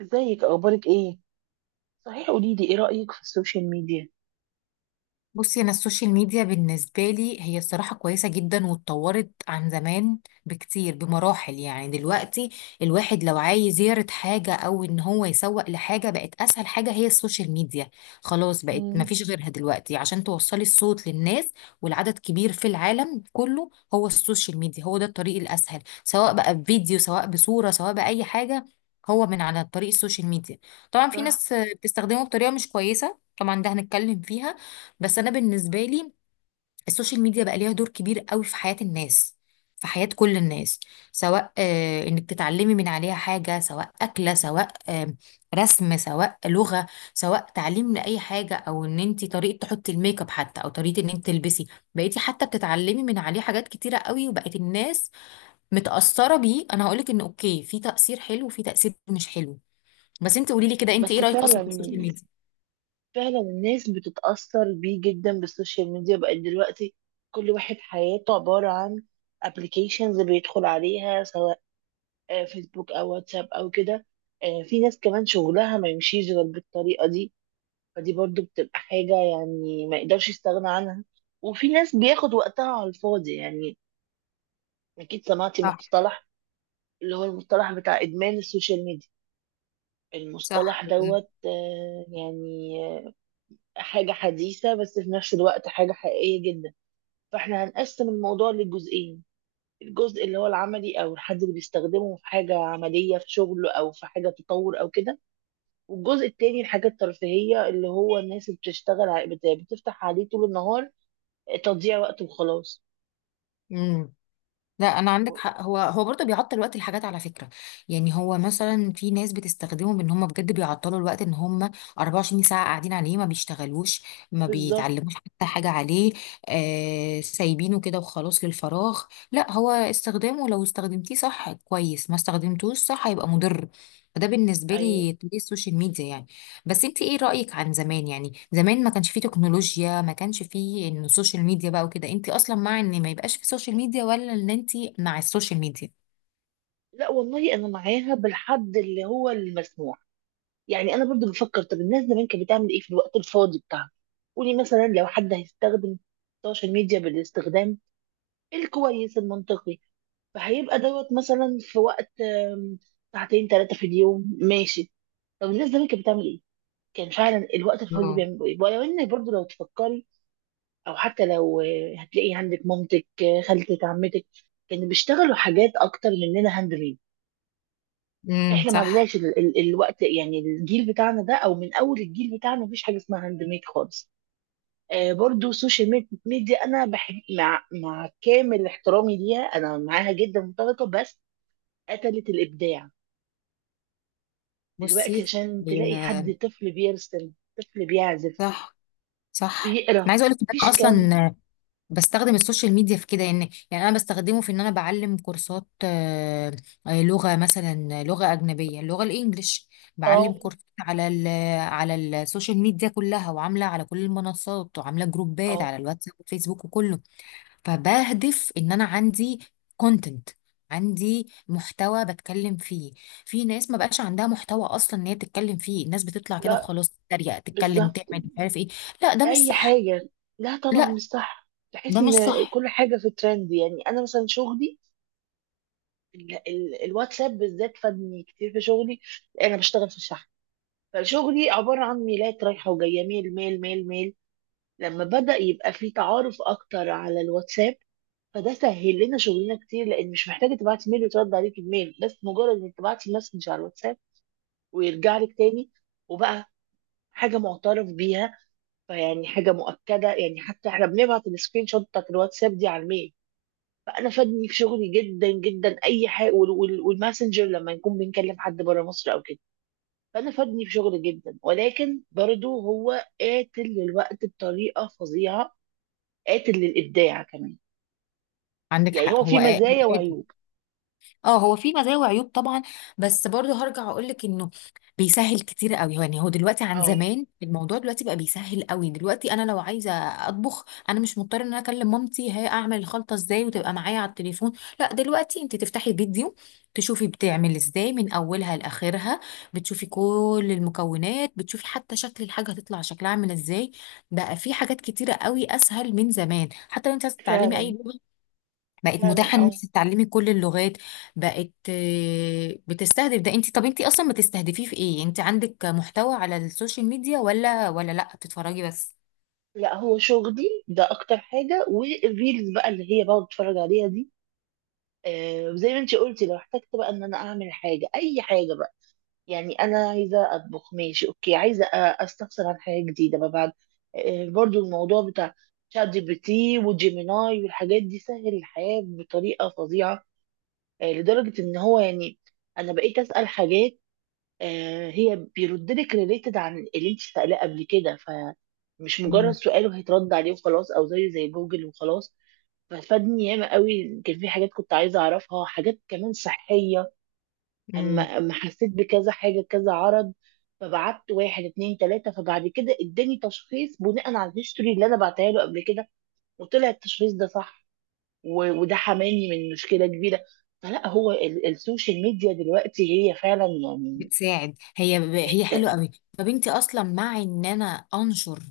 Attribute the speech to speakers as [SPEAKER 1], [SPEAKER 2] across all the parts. [SPEAKER 1] ازيك؟ اخبارك ايه؟ صحيح، قولي لي ايه رأيك في السوشيال ميديا؟
[SPEAKER 2] بصي، انا السوشيال ميديا بالنسبه لي هي الصراحه كويسه جدا، واتطورت عن زمان بكتير، بمراحل. يعني دلوقتي الواحد لو عايز يعرض حاجه او ان هو يسوق لحاجه، بقت اسهل حاجه هي السوشيال ميديا. خلاص، بقت
[SPEAKER 1] امم.
[SPEAKER 2] مفيش غيرها دلوقتي عشان توصلي الصوت للناس. والعدد كبير في العالم كله، هو السوشيال ميديا هو ده الطريق الاسهل، سواء بقى بفيديو سواء بصوره سواء باي حاجه، هو من على طريق السوشيال ميديا. طبعا في
[SPEAKER 1] صح.
[SPEAKER 2] ناس بتستخدمه بطريقه مش كويسه، طبعا ده هنتكلم فيها. بس انا بالنسبه لي السوشيال ميديا بقى ليها دور كبير قوي في حياه الناس، في حياه كل الناس. سواء انك تتعلمي من عليها حاجه، سواء اكله، سواء رسم، سواء لغه، سواء تعليم لاي حاجه، او ان انت طريقه تحطي الميك اب، حتى او طريقه ان انت تلبسي، بقيتي حتى بتتعلمي من عليه حاجات كتيره قوي، وبقت الناس متاثره بيه. انا هقولك ان اوكي، في تاثير حلو وفي تاثير مش حلو. بس انت قولي لي كده، انت ايه
[SPEAKER 1] بس
[SPEAKER 2] رايك اصلا
[SPEAKER 1] فعلا،
[SPEAKER 2] في السوشيال ميديا؟
[SPEAKER 1] فعلا الناس بتتأثر بيه جدا بالسوشيال ميديا بقى دلوقتي. كل واحد حياته عبارة عن ابلكيشنز بيدخل عليها، سواء فيسبوك او واتساب او كده. في ناس كمان شغلها ما يمشيش غير بالطريقة دي. فدي برضو بتبقى حاجة يعني ما يقدرش يستغنى عنها. وفي ناس بياخد وقتها على الفاضي يعني. اكيد سمعتي
[SPEAKER 2] صح.
[SPEAKER 1] مصطلح اللي هو المصطلح بتاع ادمان السوشيال ميديا.
[SPEAKER 2] صح.
[SPEAKER 1] المصطلح دوت، يعني، آه، حاجة حديثة، بس في نفس الوقت حاجة حقيقية جدا. فاحنا هنقسم الموضوع لجزئين: الجزء اللي هو العملي او الحد اللي بيستخدمه في حاجة عملية في شغله او في حاجة تطور او كده، والجزء التاني الحاجة الترفيهية اللي هو الناس اللي بتشتغل بتفتح عليه طول النهار. تضييع وقت وخلاص.
[SPEAKER 2] لا، انا عندك حق، هو برضه بيعطل وقت الحاجات على فكره. يعني هو مثلا في ناس بتستخدمهم ان هم بجد بيعطلوا الوقت، ان هم 24 ساعه قاعدين عليه، ما بيشتغلوش، ما
[SPEAKER 1] بالظبط.
[SPEAKER 2] بيتعلموش حتى حاجه عليه. سايبينه كده وخلاص للفراغ. لا، هو استخدامه لو استخدمتيه صح كويس، ما استخدمتوش صح هيبقى مضر. فده بالنسبه
[SPEAKER 1] ايوه.
[SPEAKER 2] لي طريق السوشيال ميديا يعني. بس انت ايه رأيك عن زمان؟ يعني زمان ما كانش فيه تكنولوجيا، ما كانش فيه انه السوشيال ميديا بقى وكده، انت اصلا مع ان ما يبقاش فيه سوشيال ميديا، ولا ان انت مع السوشيال ميديا؟
[SPEAKER 1] لا والله انا معاها بالحد اللي هو المسموح. يعني انا برضو بفكر، طب الناس زمان كانت بتعمل ايه في الوقت الفاضي بتاعها؟ قولي مثلا لو حد هيستخدم السوشيال ميديا بالاستخدام الكويس المنطقي، فهيبقى دوت مثلا في وقت ساعتين ثلاثة في اليوم، ماشي. طب الناس زمان كانت بتعمل ايه؟ كان فعلا الوقت الفاضي
[SPEAKER 2] اه.
[SPEAKER 1] بيعملوا ايه؟ ولو ان برضو لو تفكري، او حتى لو هتلاقي عندك مامتك، خالتك، عمتك كانوا بيشتغلوا حاجات اكتر مننا هاند ميد.
[SPEAKER 2] امم.
[SPEAKER 1] احنا ما
[SPEAKER 2] صح.
[SPEAKER 1] عندناش ال ال الوقت، يعني الجيل بتاعنا ده او من اول الجيل بتاعنا مفيش حاجه اسمها هاند ميد خالص. برضو السوشيال ميديا انا بحب، مع كامل احترامي ليها انا معاها جدا متفقه، بس قتلت الابداع. دلوقتي
[SPEAKER 2] بصي،
[SPEAKER 1] عشان
[SPEAKER 2] هي.
[SPEAKER 1] تلاقي حد طفل بيرسم، طفل بيعزف،
[SPEAKER 2] صح. صح، انا
[SPEAKER 1] بيقرا،
[SPEAKER 2] عايزه اقول لك ان انا
[SPEAKER 1] مفيش كام.
[SPEAKER 2] اصلا بستخدم السوشيال ميديا في كده. يعني انا بستخدمه في ان انا بعلم كورسات، لغه مثلا، لغه اجنبيه، اللغه الانجليش. بعلم
[SPEAKER 1] اه.
[SPEAKER 2] كورسات على السوشيال ميديا كلها، وعامله على كل المنصات، وعامله جروبات
[SPEAKER 1] اه.
[SPEAKER 2] على الواتساب والفيسبوك وكله. فبهدف ان انا عندي كونتنت، عندي محتوى بتكلم فيه. في ناس ما بقاش عندها محتوى اصلا ان هي تتكلم فيه. الناس بتطلع كده
[SPEAKER 1] لا.
[SPEAKER 2] وخلاص تتريق، تتكلم،
[SPEAKER 1] بالظبط.
[SPEAKER 2] تعمل مش عارف ايه. لا، ده مش
[SPEAKER 1] اي
[SPEAKER 2] صح.
[SPEAKER 1] حاجه. لا طبعا
[SPEAKER 2] لا،
[SPEAKER 1] مش صح، بحس
[SPEAKER 2] ده مش
[SPEAKER 1] ان
[SPEAKER 2] صح.
[SPEAKER 1] كل حاجه في ترند. يعني انا مثلا شغلي، الواتساب بالذات فادني كتير في شغلي. انا بشتغل في الشحن، فشغلي عباره عن ميلات رايحه وجايه، ميل ميل ميل ميل. لما بدا يبقى في تعارف اكتر على الواتساب، فده سهل لنا شغلنا كتير، لان مش محتاجه تبعتي ميل وترد عليك بميل، بس مجرد انك تبعتي مسج على الواتساب ويرجع لك تاني. وبقى حاجه معترف بيها، فيعني حاجه مؤكده، يعني حتى احنا بنبعت السكرين شوت بتاعت الواتساب دي على الميل. فانا فادني في شغلي جدا جدا اي حاجه، والماسنجر لما نكون بنكلم حد بره مصر او كده، فانا فادني في شغلي جدا. ولكن برضه هو قاتل للوقت بطريقه فظيعه، قاتل للابداع كمان.
[SPEAKER 2] عندك
[SPEAKER 1] يعني
[SPEAKER 2] حق،
[SPEAKER 1] هو في
[SPEAKER 2] هو
[SPEAKER 1] مزايا
[SPEAKER 2] آدم.
[SPEAKER 1] وعيوب.
[SPEAKER 2] اه، هو في مزايا وعيوب طبعا. بس برضه هرجع اقول لك انه بيسهل كتير قوي. يعني هو دلوقتي عن
[SPEAKER 1] اه.
[SPEAKER 2] زمان الموضوع، دلوقتي بقى بيسهل قوي. دلوقتي انا لو عايزه اطبخ، انا مش مضطره ان انا اكلم مامتي هي اعمل الخلطه ازاي، وتبقى معايا على التليفون. لا، دلوقتي انت تفتحي فيديو، تشوفي بتعمل ازاي من اولها لاخرها، بتشوفي كل المكونات، بتشوفي حتى شكل الحاجه هتطلع شكلها عامل ازاي. بقى في حاجات كتيره قوي اسهل من زمان. حتى لو انت عايزه تتعلمي اي
[SPEAKER 1] فعلا.
[SPEAKER 2] لغه، بقت
[SPEAKER 1] فعلا.
[SPEAKER 2] متاحه ان
[SPEAKER 1] اه.
[SPEAKER 2] انت تتعلمي كل اللغات. بقت بتستهدف. ده انت، طب انت اصلا بتستهدفيه في ايه؟ انت عندك محتوى على السوشيال ميديا، ولا لا بتتفرجي بس؟
[SPEAKER 1] لا هو شغلي ده اكتر حاجه، والريلز بقى اللي هي بقعد اتفرج عليها دي. آه، زي ما انت قلتي لو احتجت بقى ان انا اعمل حاجه، اي حاجه. يعني انا عايزه اطبخ، ماشي، اوكي. عايزه استفسر عن حاجه جديده بقى بعد. برضو الموضوع بتاع شات جي بي تي وجيميناي والحاجات دي سهل الحياه بطريقه فظيعه. لدرجه ان هو يعني انا بقيت اسال حاجات، هي بيرد لك ريليتد عن اللي انت سالاه قبل كده. فمش مجرد
[SPEAKER 2] مم.
[SPEAKER 1] سؤال وهيترد عليه وخلاص، او زيه زي جوجل وخلاص. ففادني ياما قوي. كان في حاجات كنت عايزه اعرفها، حاجات كمان صحيه. اما
[SPEAKER 2] مم.
[SPEAKER 1] اما حسيت بكذا حاجه كذا عرض، فبعت واحد اتنين تلاته، فبعد كده اداني تشخيص بناء على الهيستوري اللي انا بعتها له قبل كده، وطلع التشخيص ده صح. وده حماني من مشكله كبيره. فلا هو السوشيال ميديا دلوقتي هي فعلا يعني
[SPEAKER 2] بتساعد هي. هي حلوه
[SPEAKER 1] جدا.
[SPEAKER 2] قوي. طب انت اصلا مع ان انا انشر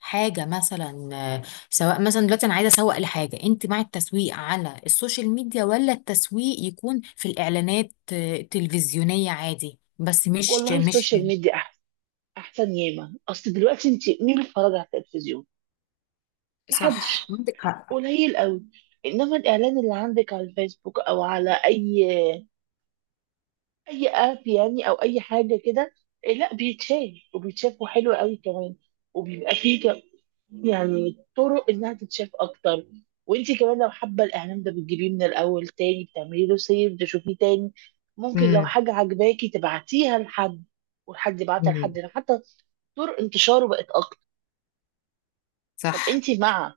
[SPEAKER 2] حاجه مثلا، سواء مثلا دلوقتي انا عايزه اسوق لحاجه، انت مع التسويق على السوشيال ميديا، ولا التسويق يكون في الاعلانات، التلفزيونيه عادي، بس مش
[SPEAKER 1] والله
[SPEAKER 2] مش
[SPEAKER 1] السوشيال ميديا احسن، احسن ياما. اصل دلوقتي انت مين بيتفرج على التلفزيون؟
[SPEAKER 2] صح،
[SPEAKER 1] محدش،
[SPEAKER 2] عندك حق.
[SPEAKER 1] قليل قوي. انما الاعلان اللي عندك على الفيسبوك او على اي اي اب يعني، او اي حاجه كده، إيه، لا، بيتشاف وبيتشاف وحلو قوي كمان. وبيبقى فيه يعني طرق انها تتشاف اكتر. وانتي كمان لو حابه الاعلان ده بتجيبيه من الاول تاني، بتعملي له سيف تشوفيه تاني. ممكن لو
[SPEAKER 2] امم.
[SPEAKER 1] حاجه عجباكي تبعتيها لحد، والحد يبعتها لحد،
[SPEAKER 2] أمم.
[SPEAKER 1] ده حتى طرق انتشاره بقت اكتر. طب
[SPEAKER 2] صح.
[SPEAKER 1] انتي مع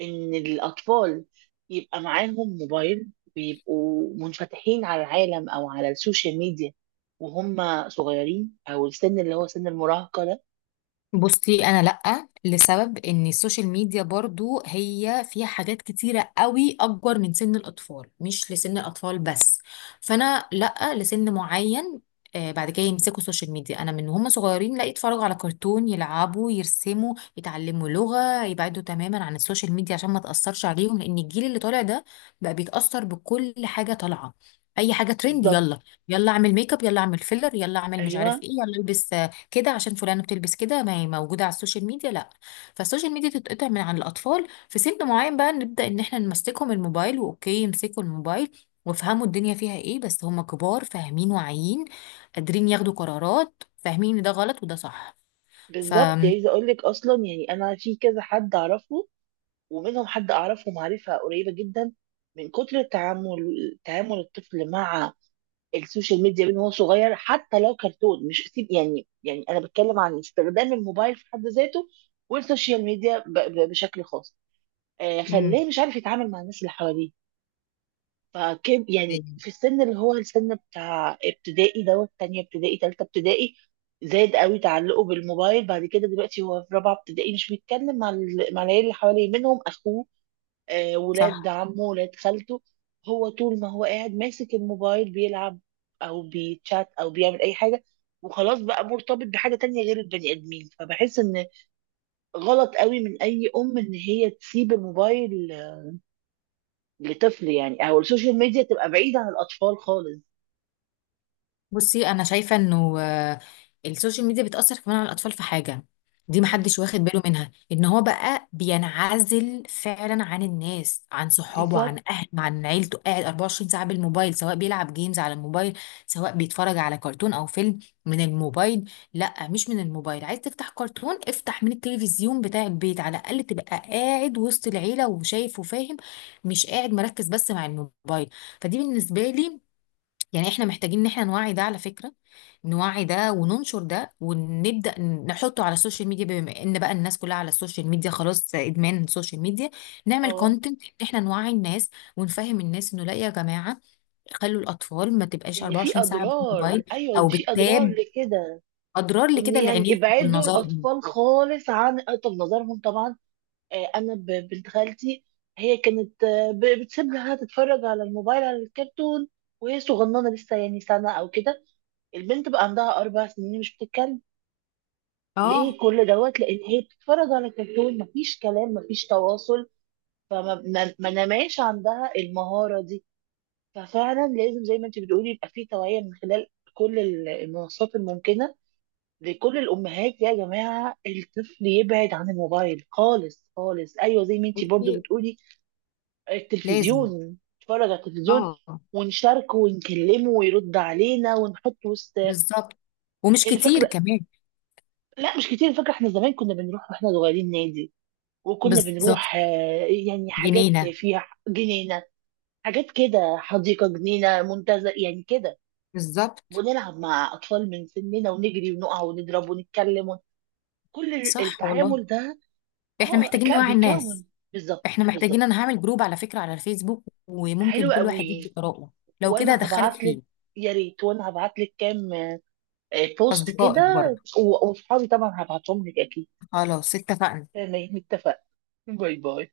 [SPEAKER 1] ان الاطفال يبقى معاهم موبايل ويبقوا منفتحين على العالم او على السوشيال ميديا وهم صغيرين، او السن اللي هو سن المراهقه ده؟
[SPEAKER 2] بصي، انا لأ، لسبب ان السوشيال ميديا برضو هي فيها حاجات كتيرة قوي اكبر من سن الاطفال، مش لسن الاطفال بس. فانا لأ، لسن معين بعد كده يمسكوا السوشيال ميديا. انا من هم صغيرين، لا، يتفرجوا على كرتون، يلعبوا، يرسموا، يتعلموا لغة، يبعدوا تماما عن السوشيال ميديا عشان ما تأثرش عليهم. لان الجيل اللي طالع ده بقى بيتأثر بكل حاجة طالعة. اي حاجة ترند،
[SPEAKER 1] بالظبط.
[SPEAKER 2] يلا يلا اعمل ميك اب، يلا اعمل فيلر، يلا اعمل مش
[SPEAKER 1] ايوه.
[SPEAKER 2] عارف ايه، يلا البس كده عشان فلانة بتلبس كده، ما هي موجودة على السوشيال ميديا. لا، فالسوشيال ميديا تتقطع من عن الأطفال. في سن معين بقى نبدأ إن احنا نمسكهم الموبايل، وأوكي يمسكوا الموبايل وافهموا الدنيا فيها ايه، بس هم كبار، فاهمين، واعيين، قادرين ياخدوا قرارات، فاهمين ان ده غلط وده صح. ف
[SPEAKER 1] بالظبط. يعني عايزه اقول لك اصلا، يعني انا في كذا حد اعرفه، ومنهم حد اعرفه معرفه قريبه جدا. من كتر التعامل، تعامل الطفل مع السوشيال ميديا من هو صغير، حتى لو كرتون مش سيب. يعني انا بتكلم عن استخدام الموبايل في حد ذاته والسوشيال ميديا بشكل خاص،
[SPEAKER 2] مم.
[SPEAKER 1] خلاه مش عارف يتعامل مع الناس اللي حواليه. فكب يعني
[SPEAKER 2] أيوة.
[SPEAKER 1] في السن اللي هو السن بتاع ابتدائي، دوت تانية ابتدائي، تالتة ابتدائي، زاد قوي تعلقه بالموبايل. بعد كده دلوقتي هو في رابعة ابتدائي، مش بيتكلم مع مع العيال اللي حواليه، منهم أخوه، ولاد
[SPEAKER 2] صح.
[SPEAKER 1] عمه، ولاد خالته. هو طول ما هو قاعد ماسك الموبايل بيلعب أو بيتشات أو بيعمل أي حاجة، وخلاص بقى مرتبط بحاجة تانية غير البني آدمين. فبحس إن غلط قوي من أي أم إن هي تسيب الموبايل لطفل، يعني او السوشيال ميديا تبقى بعيدة عن الاطفال خالص.
[SPEAKER 2] بصي، انا شايفه انه السوشيال ميديا بتاثر كمان على الاطفال في حاجه دي
[SPEAKER 1] مم.
[SPEAKER 2] محدش واخد باله منها، ان هو بقى بينعزل فعلا عن الناس، عن صحابه، عن
[SPEAKER 1] بالظبط.
[SPEAKER 2] اهله، عن عيلته، قاعد 24 ساعه بالموبايل، سواء بيلعب جيمز على الموبايل، سواء بيتفرج على كرتون او فيلم من الموبايل. لا، مش من الموبايل، عايز تفتح كرتون افتح من التلفزيون بتاع البيت، على الاقل تبقى قاعد وسط العيله وشايف وفاهم، مش قاعد مركز بس مع الموبايل. فدي بالنسبه لي يعني، احنا محتاجين ان احنا نوعي ده على فكرة، نوعي ده وننشر ده، ونبدأ نحطه على السوشيال ميديا، بما ان بقى الناس كلها على السوشيال ميديا، خلاص ادمان السوشيال ميديا. نعمل
[SPEAKER 1] اه،
[SPEAKER 2] كونتنت احنا نوعي الناس، ونفهم الناس انه لا يا جماعة، خلوا الاطفال ما تبقاش
[SPEAKER 1] ان في
[SPEAKER 2] 24 ساعة
[SPEAKER 1] اضرار.
[SPEAKER 2] بالموبايل
[SPEAKER 1] ايوه، إن
[SPEAKER 2] او
[SPEAKER 1] في اضرار
[SPEAKER 2] بالتاب،
[SPEAKER 1] لكده.
[SPEAKER 2] اضرار
[SPEAKER 1] وان
[SPEAKER 2] لكده
[SPEAKER 1] يعني
[SPEAKER 2] لعينيهم
[SPEAKER 1] ابعدوا
[SPEAKER 2] ولنظرهم.
[SPEAKER 1] الاطفال خالص عن طب نظرهم طبعا. انا بنت خالتي، هي كانت، بتسيب لها تتفرج على الموبايل على الكرتون وهي صغننه لسه، يعني سنه او كده. البنت بقى عندها 4 سنين مش بتتكلم. ليه؟
[SPEAKER 2] اه.
[SPEAKER 1] كل دوت لان هي بتتفرج على الكرتون، مفيش كلام، مفيش تواصل، فما ما ما نماش عندها المهارة دي. ففعلا لازم زي ما انت بتقولي يبقى في توعية من خلال كل المنصات الممكنة لكل الأمهات، يا جماعة الطفل يبعد عن الموبايل خالص خالص. أيوة، زي ما انت برضو
[SPEAKER 2] بصي،
[SPEAKER 1] بتقولي
[SPEAKER 2] لازم.
[SPEAKER 1] التلفزيون، نتفرج على التلفزيون
[SPEAKER 2] اه.
[SPEAKER 1] ونشاركه ونكلمه ويرد علينا ونحط وسط.
[SPEAKER 2] بالظبط. ومش
[SPEAKER 1] يعني
[SPEAKER 2] كتير
[SPEAKER 1] فاكرة،
[SPEAKER 2] كمان.
[SPEAKER 1] لا مش كتير. فاكرة احنا زمان كنا بنروح واحنا صغيرين نادي، وكنا
[SPEAKER 2] بالظبط.
[SPEAKER 1] بنروح يعني حاجات
[SPEAKER 2] جنينة.
[SPEAKER 1] فيها جنينة، حاجات كده، حديقة، جنينة، منتزه، يعني كده.
[SPEAKER 2] بالظبط.
[SPEAKER 1] ونلعب مع أطفال من سننا، ونجري ونقع ونضرب ونتكلم كل
[SPEAKER 2] صح والله.
[SPEAKER 1] التعامل ده.
[SPEAKER 2] احنا
[SPEAKER 1] اه،
[SPEAKER 2] محتاجين نوعي الناس،
[SPEAKER 1] بيكون. بالظبط،
[SPEAKER 2] احنا محتاجين،
[SPEAKER 1] بالظبط.
[SPEAKER 2] انا هعمل جروب على فكرة على الفيسبوك، وممكن
[SPEAKER 1] حلو
[SPEAKER 2] كل واحد
[SPEAKER 1] قوي.
[SPEAKER 2] يدي آراءه. لو كده
[SPEAKER 1] وانا
[SPEAKER 2] هدخلك
[SPEAKER 1] هبعت لك.
[SPEAKER 2] فيه.
[SPEAKER 1] يا ريت، وانا هبعت لك كام بوست كده.
[SPEAKER 2] اصدقائك برضو.
[SPEAKER 1] وصحابي طبعا هبعتهم لك اكيد.
[SPEAKER 2] خلاص، اتفقنا.
[SPEAKER 1] تمام، اتفقنا. باي باي.